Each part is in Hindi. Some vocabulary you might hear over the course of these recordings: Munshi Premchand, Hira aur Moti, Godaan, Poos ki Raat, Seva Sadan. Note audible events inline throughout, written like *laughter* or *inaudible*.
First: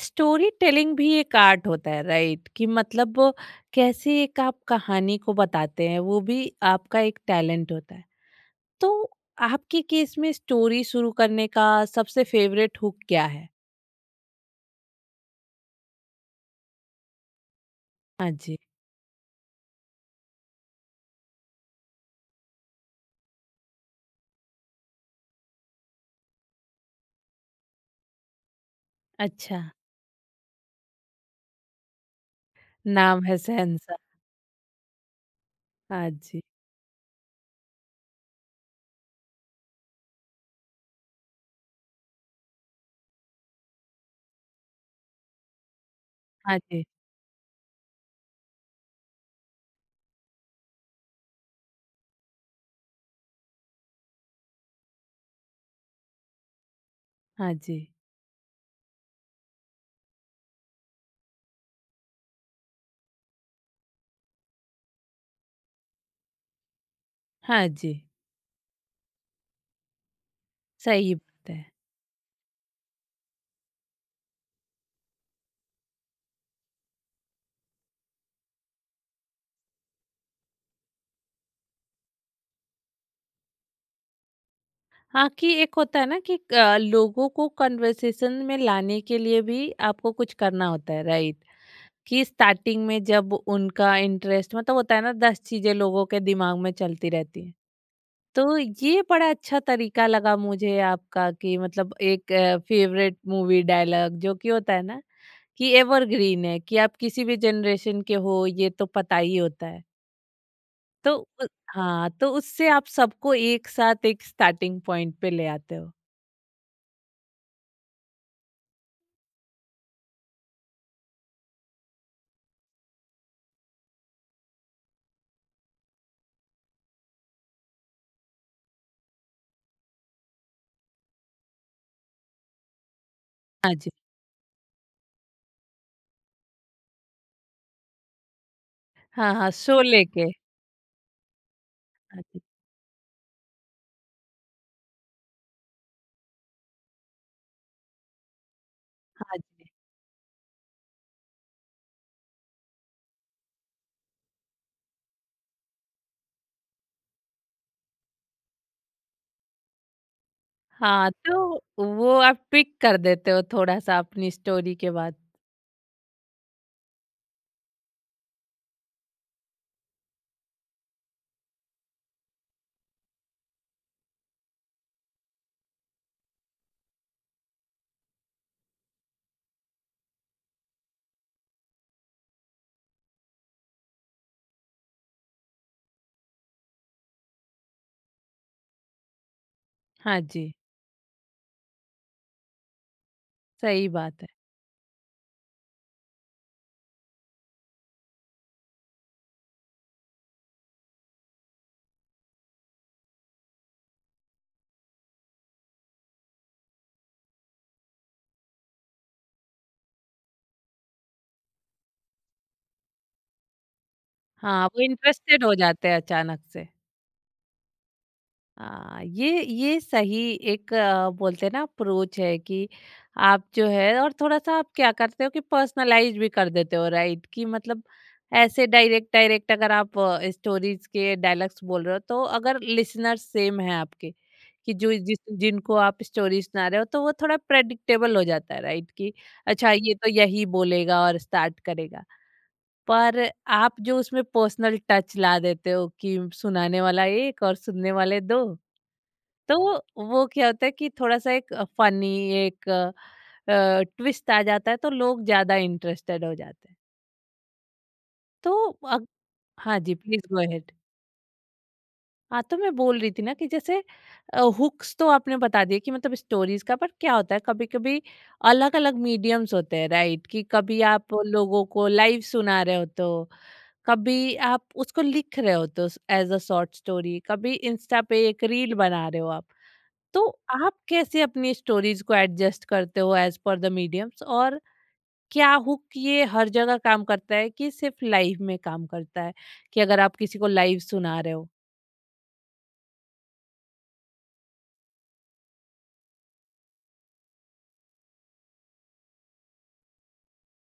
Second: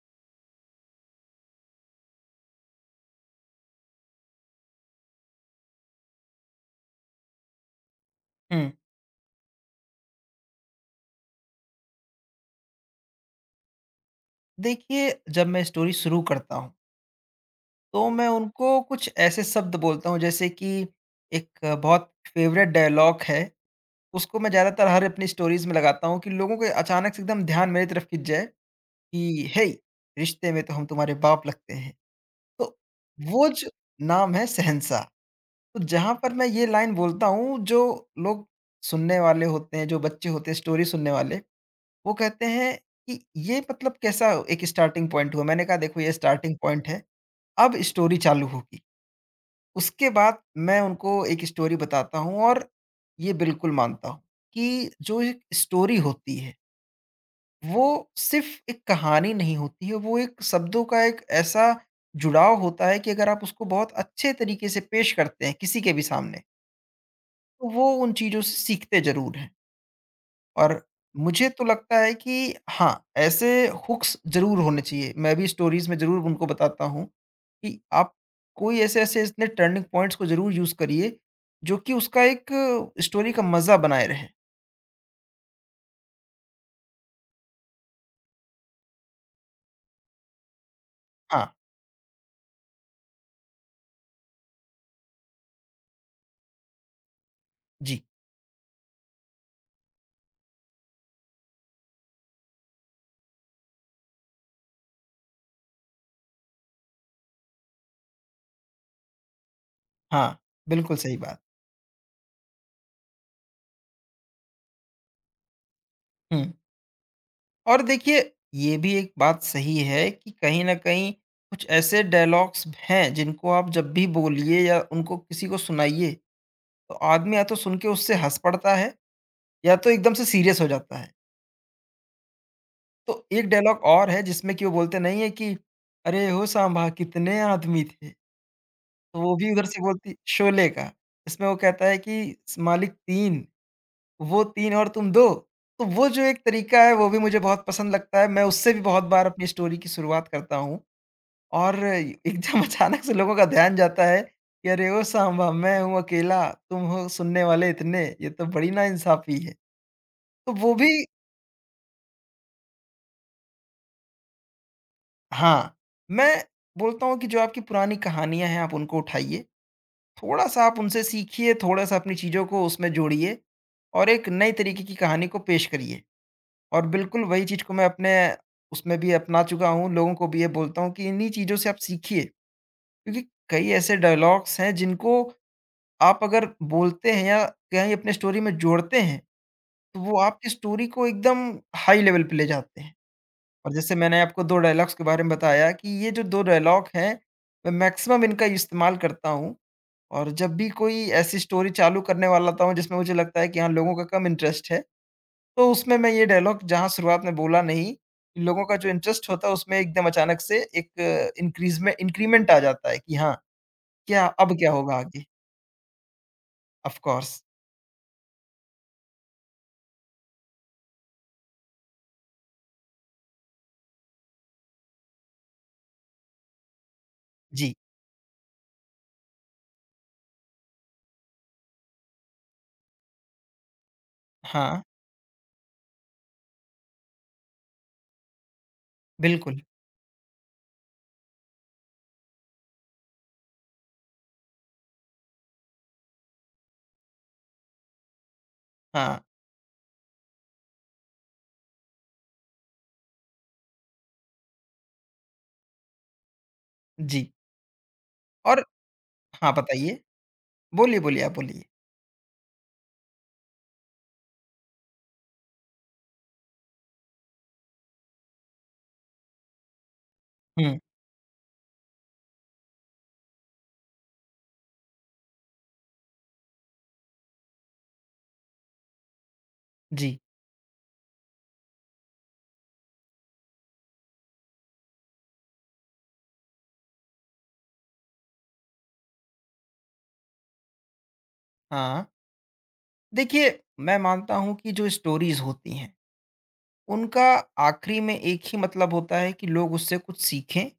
स्टोरी टेलिंग भी एक आर्ट होता है, राइट? कि मतलब वो कैसे एक आप कहानी को बताते हैं, वो भी आपका एक टैलेंट होता है। हुँ। तो आपके केस में स्टोरी शुरू करने का सबसे फेवरेट हुक क्या है? देखिए, जब मैं स्टोरी शुरू करता हूँ, तो मैं हाँ जी। उनको कुछ ऐसे शब्द बोलता हूँ जैसे कि एक बहुत फ़ेवरेट डायलॉग है, उसको मैं ज़्यादातर हर अपनी स्टोरीज़ में लगाता हूँ कि लोगों के अचानक से एकदम ध्यान मेरी तरफ खिंच जाए कि, अच्छा। "हेय! रिश्ते में तो हम तुम्हारे बाप लगते हैं।" तो नाम है वो जो सहनसा। नाम है शहंशाह, तो हाँ जहाँ पर जी। मैं ये लाइन बोलता हूँ, जो लोग सुनने वाले होते हैं, जो बच्चे होते हैं स्टोरी सुनने वाले वो कहते हैं कि ये मतलब कैसा एक स्टार्टिंग पॉइंट हुआ? मैंने कहा देखो ये स्टार्टिंग हाँ जी। पॉइंट है, अब स्टोरी चालू होगी। उसके बाद मैं उनको एक स्टोरी बताता हूँ और ये बिल्कुल मानता हूँ कि जो एक स्टोरी होती है, हाँ जी। वो सिर्फ़ एक कहानी नहीं होती है, वो एक शब्दों का एक ऐसा जुड़ाव होता है कि अगर आप उसको बहुत अच्छे तरीके से पेश करते हैं किसी के भी सामने, हाँ तो वो जी। उन चीज़ों से सीखते ज़रूर हैं। और सही मुझे बात तो है। लगता है कि हाँ, ऐसे हुक्स ज़रूर होने चाहिए। मैं भी स्टोरीज़ में ज़रूर उनको बताता हूँ कि आप कोई ऐसे-ऐसे इतने टर्निंग पॉइंट्स को ज़रूर यूज़ करिए, जो कि उसका एक स्टोरी का मज़ा बनाए रहे। हाँ, कि एक होता है ना कि लोगों को कन्वर्सेशन में लाने के लिए भी आपको कुछ करना होता है, राइट? हाँ, कि स्टार्टिंग में जब उनका इंटरेस्ट मतलब होता है ना, 10 चीजें लोगों के दिमाग में चलती रहती हैं। जी, तो ये बड़ा अच्छा तरीका लगा मुझे आपका, कि मतलब एक फेवरेट मूवी डायलॉग जो कि होता है ना, कि एवरग्रीन है, कि आप किसी भी जनरेशन के हो ये तो पता ही होता है। हाँ, बिल्कुल तो सही बात। उ हाँ, तो उससे आप सबको एक साथ एक स्टार्टिंग पॉइंट पे ले आते हो। हुँ, और देखिए ये भी एक बात सही है कि कहीं न कहीं कुछ ऐसे डायलॉग्स हैं, जिनको आप जब भी बोलिए या उनको किसी को सुनाइए, तो आदमी या तो सुन के उससे हँस पड़ता है या तो एकदम से सीरियस हो जाता है। तो एक हाँ डायलॉग जी। और है जिसमें कि वो बोलते नहीं है कि, "अरे हो सांभा कितने आदमी थे?" तो हाँ, वो हाँ, भी उधर से शोले बोलती के। शोले का। इसमें वो कहता है कि हाँ जी। स "मालिक 3, वो 3 और तुम 2।" तो वो जो एक तरीका है वो भी मुझे बहुत पसंद लगता है। मैं उससे भी बहुत बार हाँ अपनी जी। स्टोरी की शुरुआत करता हूँ और एकदम *laughs* अचानक से लोगों का ध्यान जाता है कि "अरे ओ सांभा मैं हूँ अकेला, तुम हो सुनने वाले इतने, ये तो बड़ी नाइंसाफ़ी है।" तो वो भी हाँ, तो वो आप ट्विक कर देते हो थोड़ा-सा अपनी स्टोरी के बाद। हाँ, मैं बोलता हूँ कि जो आपकी पुरानी कहानियाँ हैं आप उनको उठाइए, थोड़ा-सा आप उनसे सीखिए, थोड़ा-सा अपनी चीज़ों को उसमें जोड़िए और एक नए तरीके की कहानी को पेश करिए। और बिल्कुल वही चीज़ को मैं अपने उसमें भी अपना चुका हूँ, लोगों को भी ये बोलता हूँ कि इन्हीं चीज़ों से आप सीखिए, क्योंकि कई ऐसे डायलॉग्स हैं जिनको आप अगर बोलते हैं या कहीं अपने स्टोरी में जोड़ते हैं, तो वो हाँ आपकी जी, स्टोरी को एकदम हाई लेवल पे ले जाते हैं। और सही जैसे मैंने बात है। आपको 2 डायलॉग्स के बारे में बताया कि ये जो 2 डायलॉग हैं, मैं मैक्सिमम इनका इस्तेमाल करता हूँ और जब भी कोई ऐसी स्टोरी चालू करने वाला होता हूँ जिसमें मुझे लगता है कि हाँ, लोगों का कम इंटरेस्ट है, तो उसमें मैं ये डायलॉग जहाँ शुरुआत में बोला नहीं, लोगों का जो इंटरेस्ट होता है उसमें एकदम अचानक से एक इंक्रीज़ में इंक्रीमेंट आ जाता है कि हाँ, क्या अब हाँ, क्या वो होगा आगे? इंटरेस्टेड हो जाते हैं अचानक से। Of course. हाँ, ये सही, एक बोलते हैं ना अप्रोच है, कि आप जो है और थोड़ा-सा आप क्या करते हो कि पर्सनलाइज़ भी कर देते हो, राइट? कि जी। मतलब ऐसे डायरेक्ट डायरेक्ट अगर आप स्टोरीज़ के डायलॉग्स बोल रहे हो, तो अगर लिसनर्स सेम हैं आपके, कि हाँ, जो जिस जिनको आप स्टोरी सुना रहे हो तो वो थोड़ा प्रेडिक्टेबल हो जाता है, राइट? कि बिल्कुल। अच्छा, ये तो यही बोलेगा और स्टार्ट करेगा। पर आप जो उसमें पर्सनल टच ला देते हो, कि सुनाने वाला एक और सुनने वाले दो, हाँ, तो वो क्या होता है कि थोड़ा सा फनी एक ट्विस्ट आ जाता है, तो लोग ज्यादा इंटरेस्टेड हो जाते हैं। जी। तो और अग... हाँ, हाँ जी, बताइए। Please go ahead. बोलिए, बोलिए, आप बोलिए। हाँ, तो मैं बोल रही थी ना कि जैसे हुक्स तो आपने बता दिए कि मतलब स्टोरीज का। पर क्या होता है, कभी कभी अलग अलग मीडियम्स होते हैं, राइट? कि हुँ, कभी आप लोगों को लाइव सुना रहे हो, तो कभी आप उसको लिख रहे हो, तो एज अ शॉर्ट स्टोरी। कभी इंस्टा पे एक रील बना रहे हो आप। जी। तो आप कैसे अपनी स्टोरीज को एडजस्ट करते हो एज पर द मीडियम्स? और क्या हुक ये हर जगह काम करता है, कि सिर्फ लाइव में काम करता है, कि अगर आप किसी को लाइव सुना रहे हो। हाँ। देखिए, मैं मानता हूँ कि जो स्टोरीज़ होती हैं, उनका आखिरी में एक ही मतलब होता है कि लोग उससे कुछ सीखें,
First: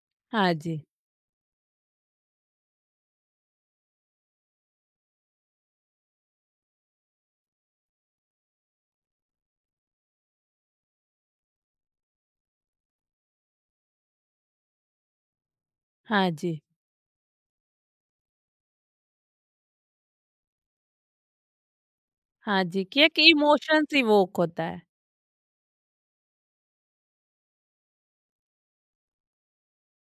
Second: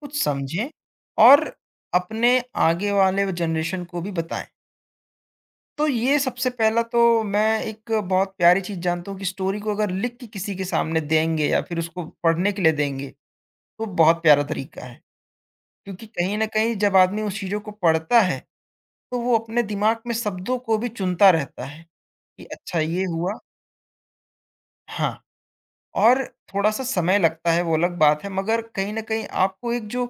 कुछ हाँ समझें जी। और अपने आगे वाले जनरेशन को भी बताएँ। तो ये सबसे पहला तो मैं एक बहुत प्यारी चीज़ जानता हूँ कि स्टोरी को अगर लिख के किसी के सामने देंगे या फिर उसको पढ़ने के लिए देंगे, तो बहुत प्यारा तरीका है। क्योंकि हाँ कहीं न जी। कहीं जब आदमी उस चीज़ों को पढ़ता है, तो वो अपने दिमाग में शब्दों को भी चुनता रहता है, कि हाँ अच्छा जी, कि ये एक हुआ इमोशंस इवोक होता है। हाँ। और थोड़ा-सा समय लगता है वो अलग बात है मगर कहीं न कहीं आपको एक जो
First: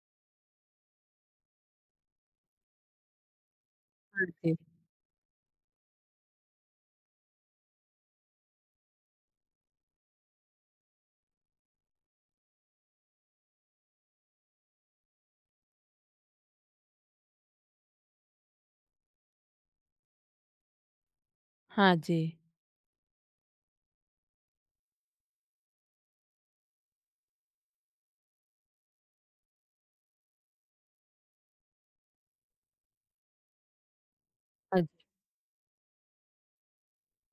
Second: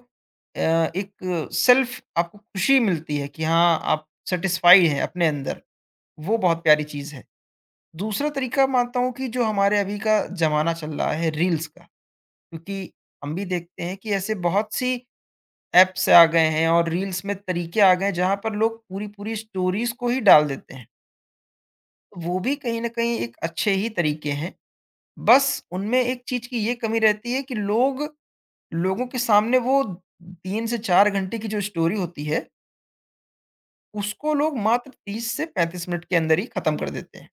एक सेल्फ आपको खुशी मिलती है कि हाँ, आप हाँ जी। सैटिस्फाइड हैं अपने अंदर, वो बहुत प्यारी चीज़ है। दूसरा तरीका मानता हूँ कि जो हमारे अभी का ज़माना चल रहा है रील्स का, क्योंकि हम भी देखते हैं कि ऐसे बहुत सी ऐप्स आ गए हैं और रील्स में तरीके आ गए हैं जहाँ पर लोग पूरी-पूरी स्टोरीज़ को ही डाल देते हैं। हाँ जी। वो भी कहीं न कहीं एक अच्छे ही तरीके हैं, बस उनमें एक चीज़ की ये कमी रहती है कि लोग लोगों के सामने वो 3 से 4 घंटे की जो स्टोरी होती है, उसको लोग हाँ मात्र जी। 30 से 35 मिनट के अंदर ही खत्म कर देते हैं।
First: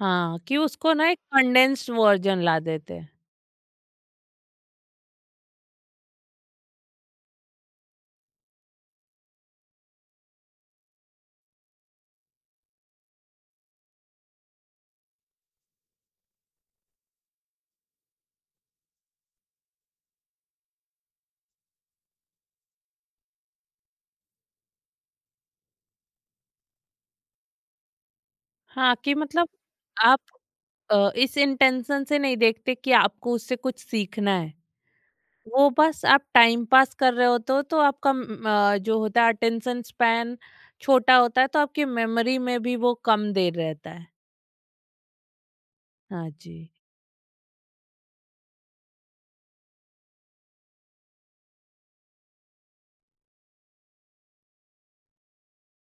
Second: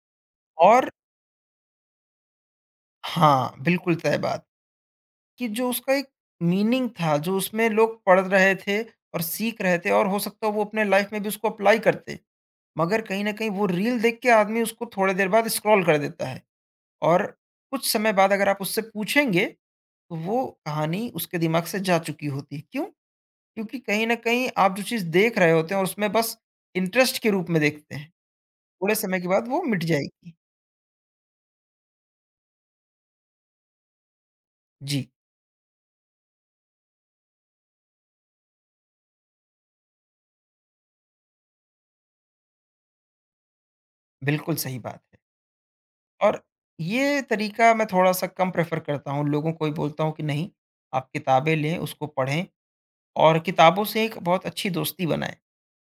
हाँ, कि और उसको ना एक कंडेंस्ड वर्जन ला देते हैं। हाँ, बिल्कुल तय बात कि जो उसका एक मीनिंग था, जो उसमें लोग पढ़ रहे थे और सीख रहे थे और हो सकता है वो अपने लाइफ में भी उसको अप्लाई करते। मगर कहीं न कहीं वो रील देख के आदमी उसको थोड़ी देर बाद स्क्रॉल कर देता है और कुछ समय बाद अगर आप उससे पूछेंगे, तो वो कहानी उसके दिमाग से जा चुकी होती है। क्यों? क्योंकि कहीं न कहीं आप जो चीज़ देख रहे होते हैं और उसमें बस इंटरेस्ट के रूप में देखते हैं। हाँ, थोड़े कि समय के बाद मतलब वो मिट आप जाएगी। इस इंटेंशन से नहीं देखते कि आपको उससे कुछ सीखना है। जी, वो बस आप टाइम पास कर रहे होते हो, तो आपका जो होता है अटेंशन स्पैन छोटा होता है, तो आपकी मेमोरी में भी वो कम देर रहता है। बिल्कुल सही बात है। हाँ और जी। ये तरीका मैं थोड़ा-सा कम प्रेफ़र करता हूँ। लोगों को ही बोलता हूँ कि नहीं, आप किताबें लें, उसको पढ़ें और किताबों से एक बहुत अच्छी दोस्ती बनाएँ।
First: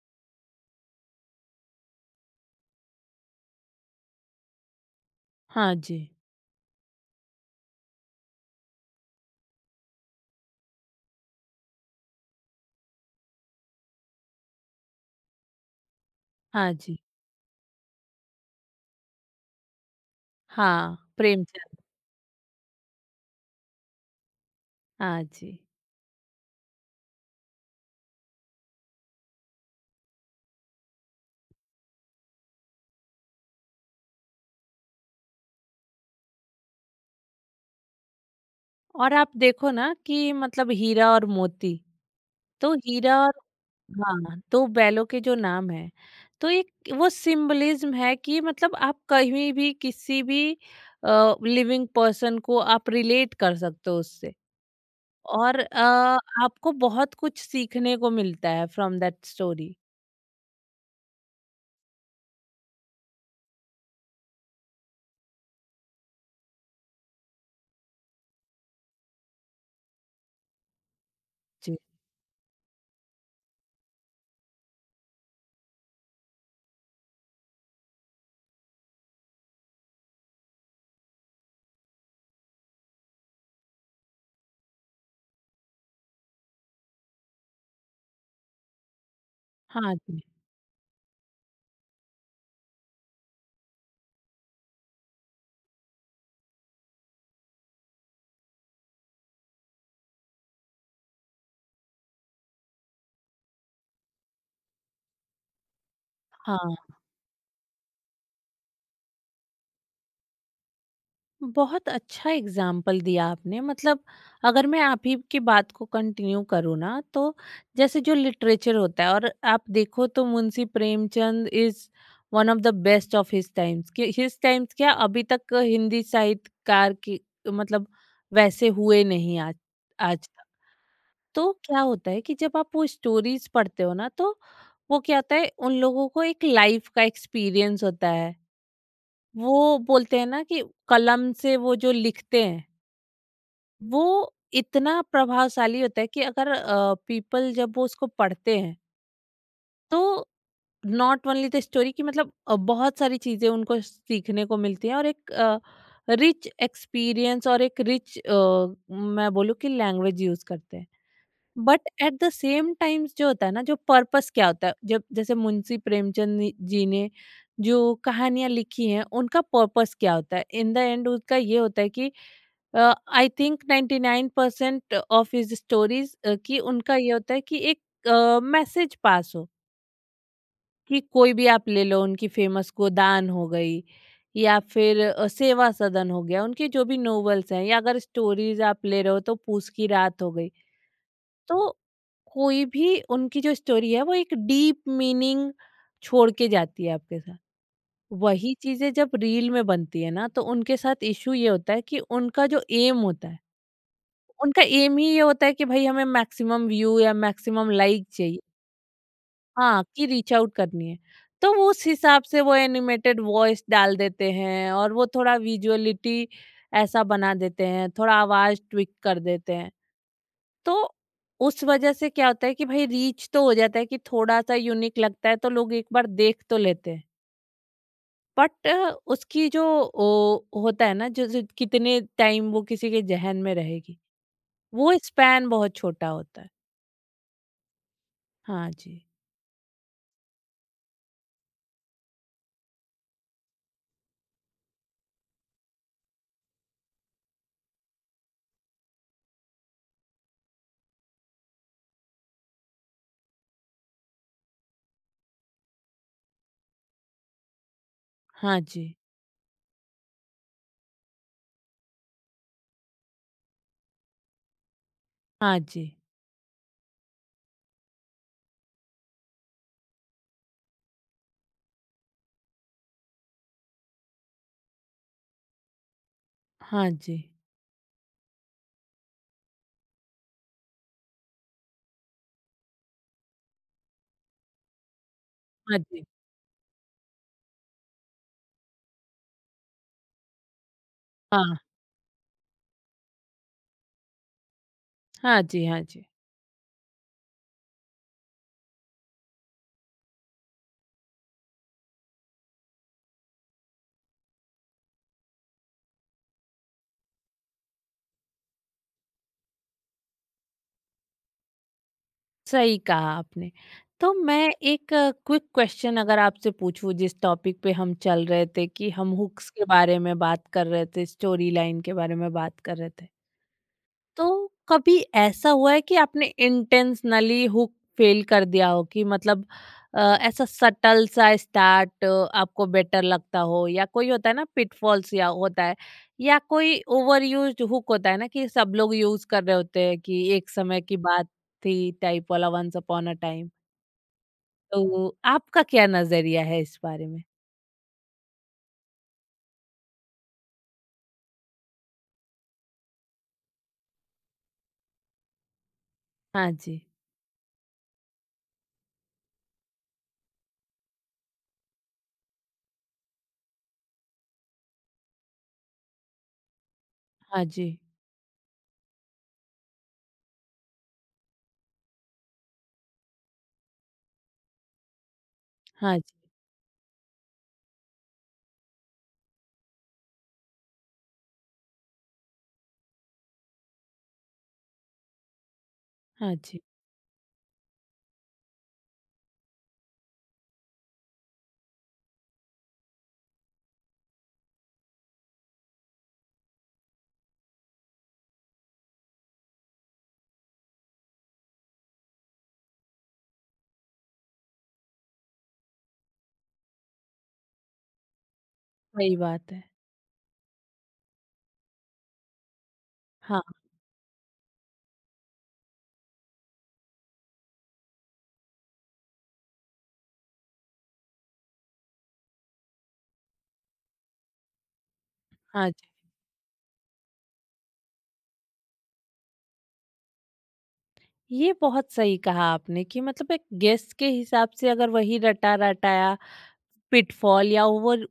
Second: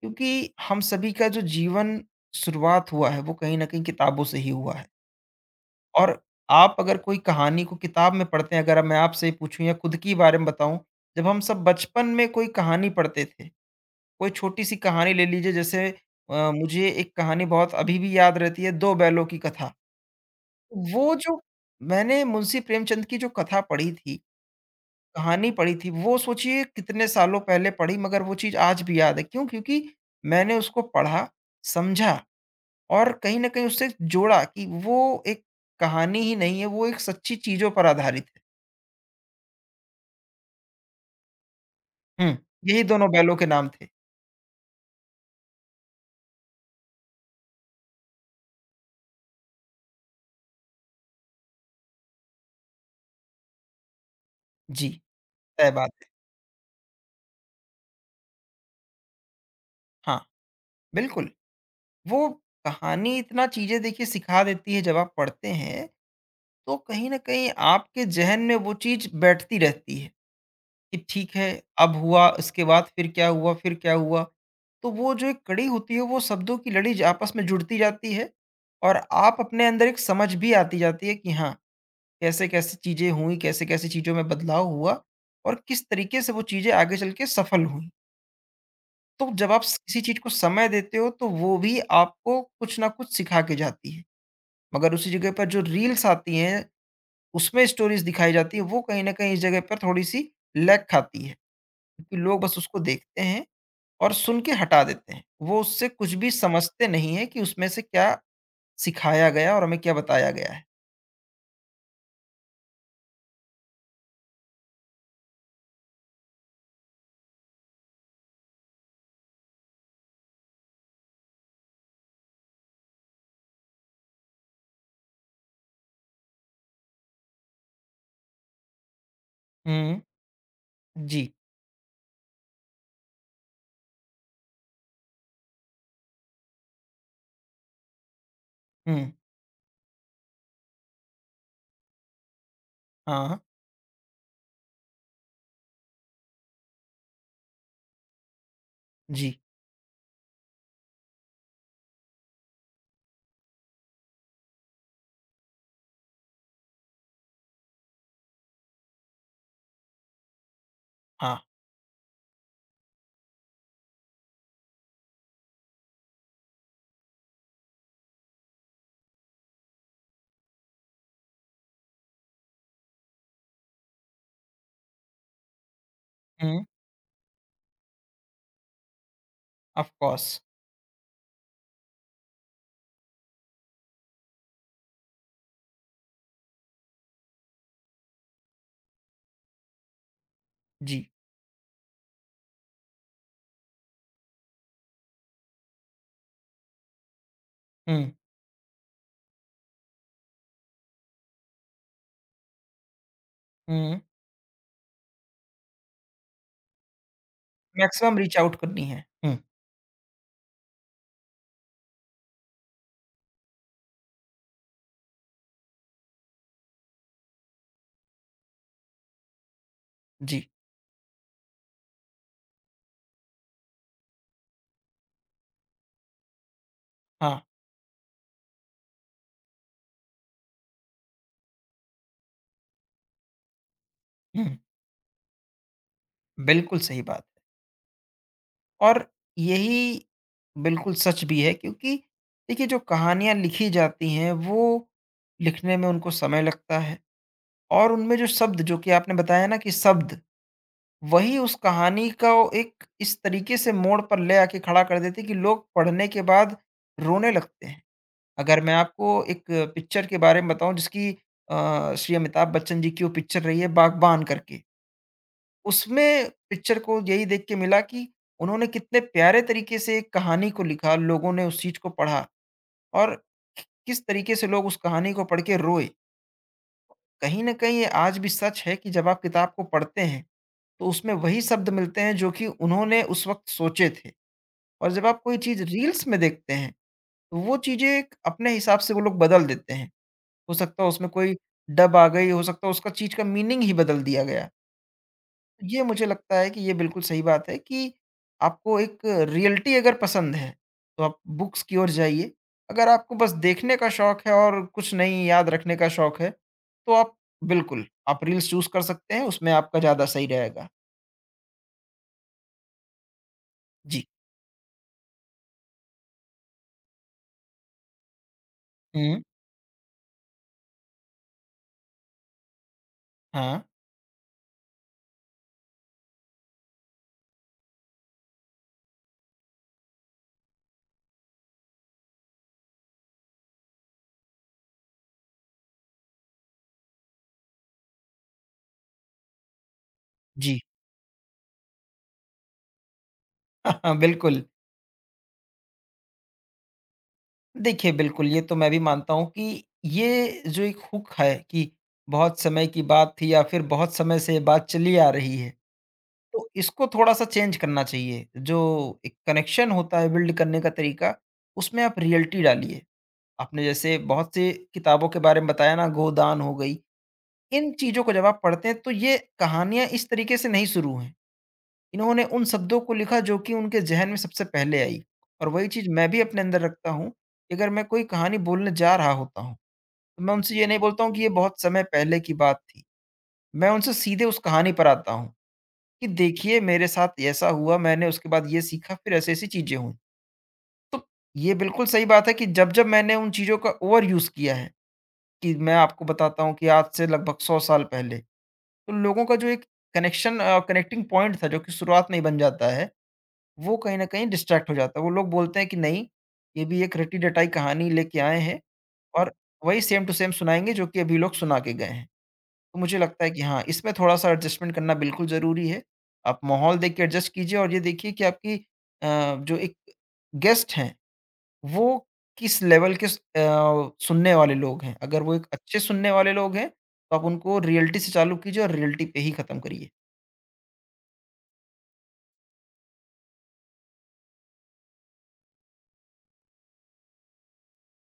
क्योंकि हम सभी का जो जीवन शुरुआत हुआ है, वो कहीं न कहीं किताबों से ही हुआ है। हाँ जी। और आप अगर कोई कहानी को किताब में पढ़ते हैं, अगर अब मैं आपसे पूछूँ या खुद की बारे में बताऊँ, जब हम सब बचपन में कोई कहानी पढ़ते थे, कोई छोटी-सी कहानी ले लीजिए जैसे हाँ मुझे जी। एक कहानी बहुत अभी भी याद रहती है, 2 बैलों की कथा। हाँ, वो जो प्रेमचंद। मैंने मुंशी प्रेमचंद की जो कथा पढ़ी थी, हाँ कहानी जी। पढ़ी थी, वो सोचिए कितने सालों पहले पढ़ी मगर वो चीज़ आज भी याद है। क्यों? क्योंकि मैंने उसको पढ़ा, समझा। और कहीं न कहीं उससे जोड़ा कि वो एक कहानी ही नहीं है, वो एक सच्ची चीज़ों पर आधारित है। और आप देखो ना कि मतलब हीरा और मोती, हुँ, तो यही दोनों हीरा और बैलों के नाम थे। हाँ, तो बैलों के जो नाम है, तो एक वो सिम्बोलिज़्म है कि मतलब आप कहीं भी किसी भी लिविंग पर्सन को आप रिलेट कर सकते हो उससे। जी, और तय बात है। आपको बहुत कुछ सीखने को मिलता है फ्रॉम दैट स्टोरी। हाँ, बिल्कुल। वो कहानी इतना चीज़ें देखिए सिखा देती है जब आप पढ़ते हैं, तो कहीं न कहीं आपके ज़हन में वो चीज़ बैठती रहती है कि ठीक है, जी। अब हुआ, इसके बाद फिर क्या हुआ, फिर क्या हुआ? तो वो जो एक कड़ी होती है, वो शब्दों की लड़ी ज आपस में जुड़ती जाती है और आप अपने अंदर एक समझ भी आती जाती है कि हाँ, कैसे-कैसे चीज़ें हुई, कैसे-कैसे चीज़ों में बदलाव हुआ और किस तरीके से वो चीज़ें आगे चल के सफल हुईं। तो जब आप स हाँ किसी चीज़ जी, को समय देते हो तो वो भी आपको कुछ न कुछ सिखा के जाती है। मगर उसी जगह पर जो रील्स आती हैं, उसमें स्टोरीज़ दिखाई जाती है, वो कहीं न कहीं इस जगह पर थोड़ी-सी लैग खाती है, क्योंकि लोग बस उसको देखते हैं और सुन के हटा देते हैं। वो उससे कुछ भी समझते हाँ। नहीं हैं कि उसमें से क्या सिखाया गया और हमें क्या बताया गया है। बहुत अच्छा एग्जाम्पल दिया आपने। मतलब, अगर मैं आप ही की बात को कंटिन्यू करूँ ना, तो जैसे जो लिटरेचर होता है, और आप देखो तो Munshi Premchand is one of the best of his times. कि हिज टाइम्स क्या, अभी तक हिंदी साहित्यकार की मतलब वैसे हुए नहीं आज हुँ, आज तक। जी। तो क्या होता है कि जब आप वो स्टोरीज पढ़ते हो ना, तो वो क्या होता है, उन लोगों को एक लाइफ का एक्सपीरियंस होता है। हुँ, वो बोलते हैं ना कि कलम से वो जो लिखते हैं, हाँ, हाँ। वो इतना प्रभावशाली होता है कि अगर पीपल, जब वो उसको पढ़ते हैं, जी, तो नॉट ओनली द स्टोरी की मतलब बहुत सारी चीजें उनको सीखने को मिलती हैं, और एक रिच एक्सपीरियंस, और एक रिच, मैं बोलूँ कि, लैंग्वेज यूज करते हैं। हाँ। But at the same times, जो होता है ना, जो पर्पस क्या होता है, जब जैसे मुंशी प्रेमचंद जी ने जो कहानियां लिखी हैं, उनका पर्पस क्या होता है इन द एंड, उनका ये होता है कि I think 99% of his stories, कि हुँ। उनका ये होता है कि एक मैसेज पास हो, ऑफ कोर्स, कि कोई भी आप ले लो, उनकी फेमस गोदान हो गई, या फिर सेवा सदन हो गया, उनके जो भी नॉवेल्स हैं, या अगर स्टोरीज आप ले रहे हो तो पूस की रात हो गई। जी। तो कोई भी उनकी जो स्टोरी है, वो एक डीप मीनिंग छोड़ के जाती है आपके साथ। हुँ, वही चीजें जब रील में बनती है ना, तो उनके साथ इशू ये होता है कि उनका जो एम होता है, हुँ। उनका एम ही ये होता है कि भई हमें मैक्सिमम व्यू या मैक्सिमम लाइक मैक्सिमम रीच चाहिए। आउट करनी है। हुँ, हाँ, कि रीच आउट करनी है। तो वो उस हिसाब से वो एनिमेटेड वॉइस डाल देते हैं और वो थोड़ा विजुअलिटी ऐसा बना देते हैं, थोड़ा आवाज़ ट्विक कर देते हैं। जी, तो उस वजह से क्या होता है कि भई रीच तो हो जाता है, कि थोड़ा-सा यूनिक लगता है तो लोग एक बार देख तो लेते हैं। हाँ, बट उसकी जो ओ होता है ना, जो जो कितने टाइम वो किसी के ज़हन में रहेगी, हुँ। वो स्पैन बहुत छोटा होता है। बिल्कुल सही बात है हाँ जी। और यही बिल्कुल सच भी है क्योंकि देखिए जो कहानियाँ लिखी जाती हैं वो लिखने में उनको समय लगता है और उनमें जो शब्द जो कि आपने बताया ना कि शब्द, वही उस कहानी को एक इस तरीके से मोड़ पर ले आके खड़ा कर देते हैं कि लोग पढ़ने के बाद रोने लगते हैं। हाँ अगर मैं जी, आपको एक पिक्चर के बारे में बताऊँ जिसकी श्री अमिताभ बच्चन जी की वो पिक्चर रही है बागबान करके। हाँ जी, उसमें पिक्चर को यही देख के मिला कि उन्होंने कितने प्यारे तरीके से एक कहानी को लिखा, लोगों ने उस चीज़ को पढ़ा और किस तरीके से लोग उस कहानी को पढ़ के रोए। हाँ जी, कहीं न कहीं ये आज भी सच है कि जब आप किताब को पढ़ते हैं, तो उसमें वही शब्द मिलते हैं जो कि उन्होंने उस वक़्त सोचे थे और जब आप कोई चीज़ हाँ जी, रील्स में देखते हैं, तो वो चीज़ें एक अपने हिसाब से वो लोग बदल देते हैं। हो सकता है उसमें कोई हाँ, डब आ गई, हो सकता है उसका चीज़ का मीनिंग ही बदल दिया गया। हाँ जी, तो हाँ ये जी। मुझे लगता है कि ये बिल्कुल सही बात है कि आपको एक रियलिटी अगर पसंद है, तो आप बुक्स की ओर जाइए। अगर आपको बस देखने का शौक है और कुछ नहीं याद रखने का शौक है, तो आप बिल्कुल, आप रील्स चूज़ कर सकते हैं, उसमें आपका ज़्यादा सही रहेगा। सही कहा आपने। जी। तो मैं एक क्विक क्वेश्चन अगर आपसे पूछूँ, जिस टॉपिक पे हम चल रहे थे, कि हम हुँ। हुक्स के बारे में बात कर रहे थे, स्टोरी लाइन के बारे में बात कर रहे थे। हाँ। तो कभी ऐसा हुआ है कि आपने इंटेंशनली हुक फेल कर दिया हो, कि मतलब ऐसा सटल सा स्टार्ट आपको बेटर लगता हो? या कोई होता है ना पिटफॉल्स या होता है, या कोई ओवर यूज्ड हुक होता है ना कि सब लोग यूज कर रहे होते हैं, कि एक जी। समय की बात थी टाइप वाला, वंस अपॉन अ टाइम? *laughs* बिल्कुल। तो आपका क्या नजरिया है इस बारे में? देखिए, बिल्कुल, ये तो मैं भी मानता हूँ कि ये जो एक हुक है कि बहुत समय की बात थी या फिर बहुत समय से ये बात चली आ रही है, तो हाँ जी। इसको थोड़ा-सा चेंज करना चाहिए। जो एक कनेक्शन होता है बिल्ड करने का तरीका, उसमें आप रियलिटी डालिए। आपने जैसे बहुत सी किताबों के बारे में बताया ना, गोदान हो गई, हाँ जी। इन चीज़ों को जब आप पढ़ते हैं, तो ये कहानियाँ इस तरीके से नहीं शुरू हैं। इन्होंने उन शब्दों को लिखा जो कि उनके ज़हन में सबसे पहले आई और वही चीज़ हाँ जी। मैं भी अपने अंदर रखता हूँ कि अगर मैं कोई कहानी बोलने जा रहा होता हूँ, तो मैं उनसे ये नहीं बोलता हूँ कि ये बहुत समय पहले की बात थी। मैं उनसे सीधे उस कहानी पर आता हूँ कि हाँ देखिए जी। मेरे साथ ऐसा हुआ, मैंने उसके बाद ये सीखा, फिर ऐसी-ऐसी चीज़ें हुईं। तो ये बिल्कुल सही बात है कि जब-जब मैंने उन चीज़ों का ओवर यूज़ किया है, कि मैं आपको बताता हूँ कि आज से लगभग 100 साल पहले, तो लोगों का जो एक कनेक्शन कनेक्टिंग पॉइंट था जो कि शुरुआत में ही बन जाता है, वो कहीं न कहीं डिस्ट्रैक्ट हो जाता है। वो लोग बोलते हैं कि नहीं, ये भी एक रटी-डटाई कहानी लेके आए हैं सही और बात है। वही सेम टू सेम सुनाएँगे जो कि अभी लोग सुना के गए हैं। तो मुझे लगता है कि हाँ। हाँ, इसमें थोड़ा-सा एडजस्टमेंट करना बिल्कुल ज़रूरी है। आप माहौल देख के एडजस्ट कीजिए और ये देखिए कि आपकी अ, जो एक गेस्ट हैं, वो किस लेवल के सुनने वाले लोग हैं। अगर वो एक हाँ अच्छे जी। सुनने वाले लोग हैं, तो आप उनको रियलिटी से चालू कीजिए और रियलिटी पे ही खत्म करिए। ये बहुत सही कहा आपने कि मतलब एक गेस्ट के हिसाब से अगर वही रटा रटाया पिटफॉल या ओवर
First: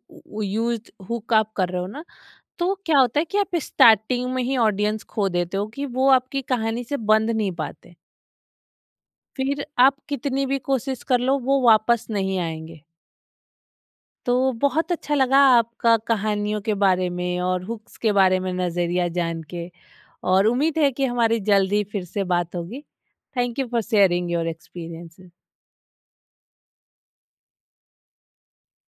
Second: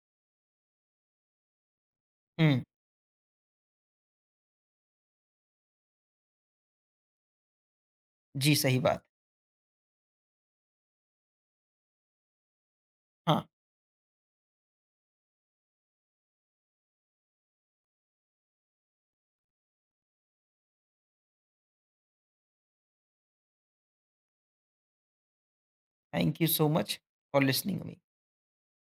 यूज हुक आप कर रहे हो ना, हुँ। तो क्या होता है कि आप स्टार्टिंग में ही ऑडियंस खो देते हो, कि वो आपकी कहानी से बंध नहीं पाते। जी, सही बात। फिर आप कितनी भी कोशिश कर लो, वो वापस नहीं आएंगे। हाँ, तो बहुत अच्छा लगा आपका, कहानियों के बारे में और हुक्स के बारे में नज़रिया जान के। और उम्मीद है कि हमारी जल्दी फिर से बात होगी। Thank you for sharing your experiences. Thank you so much for listening me.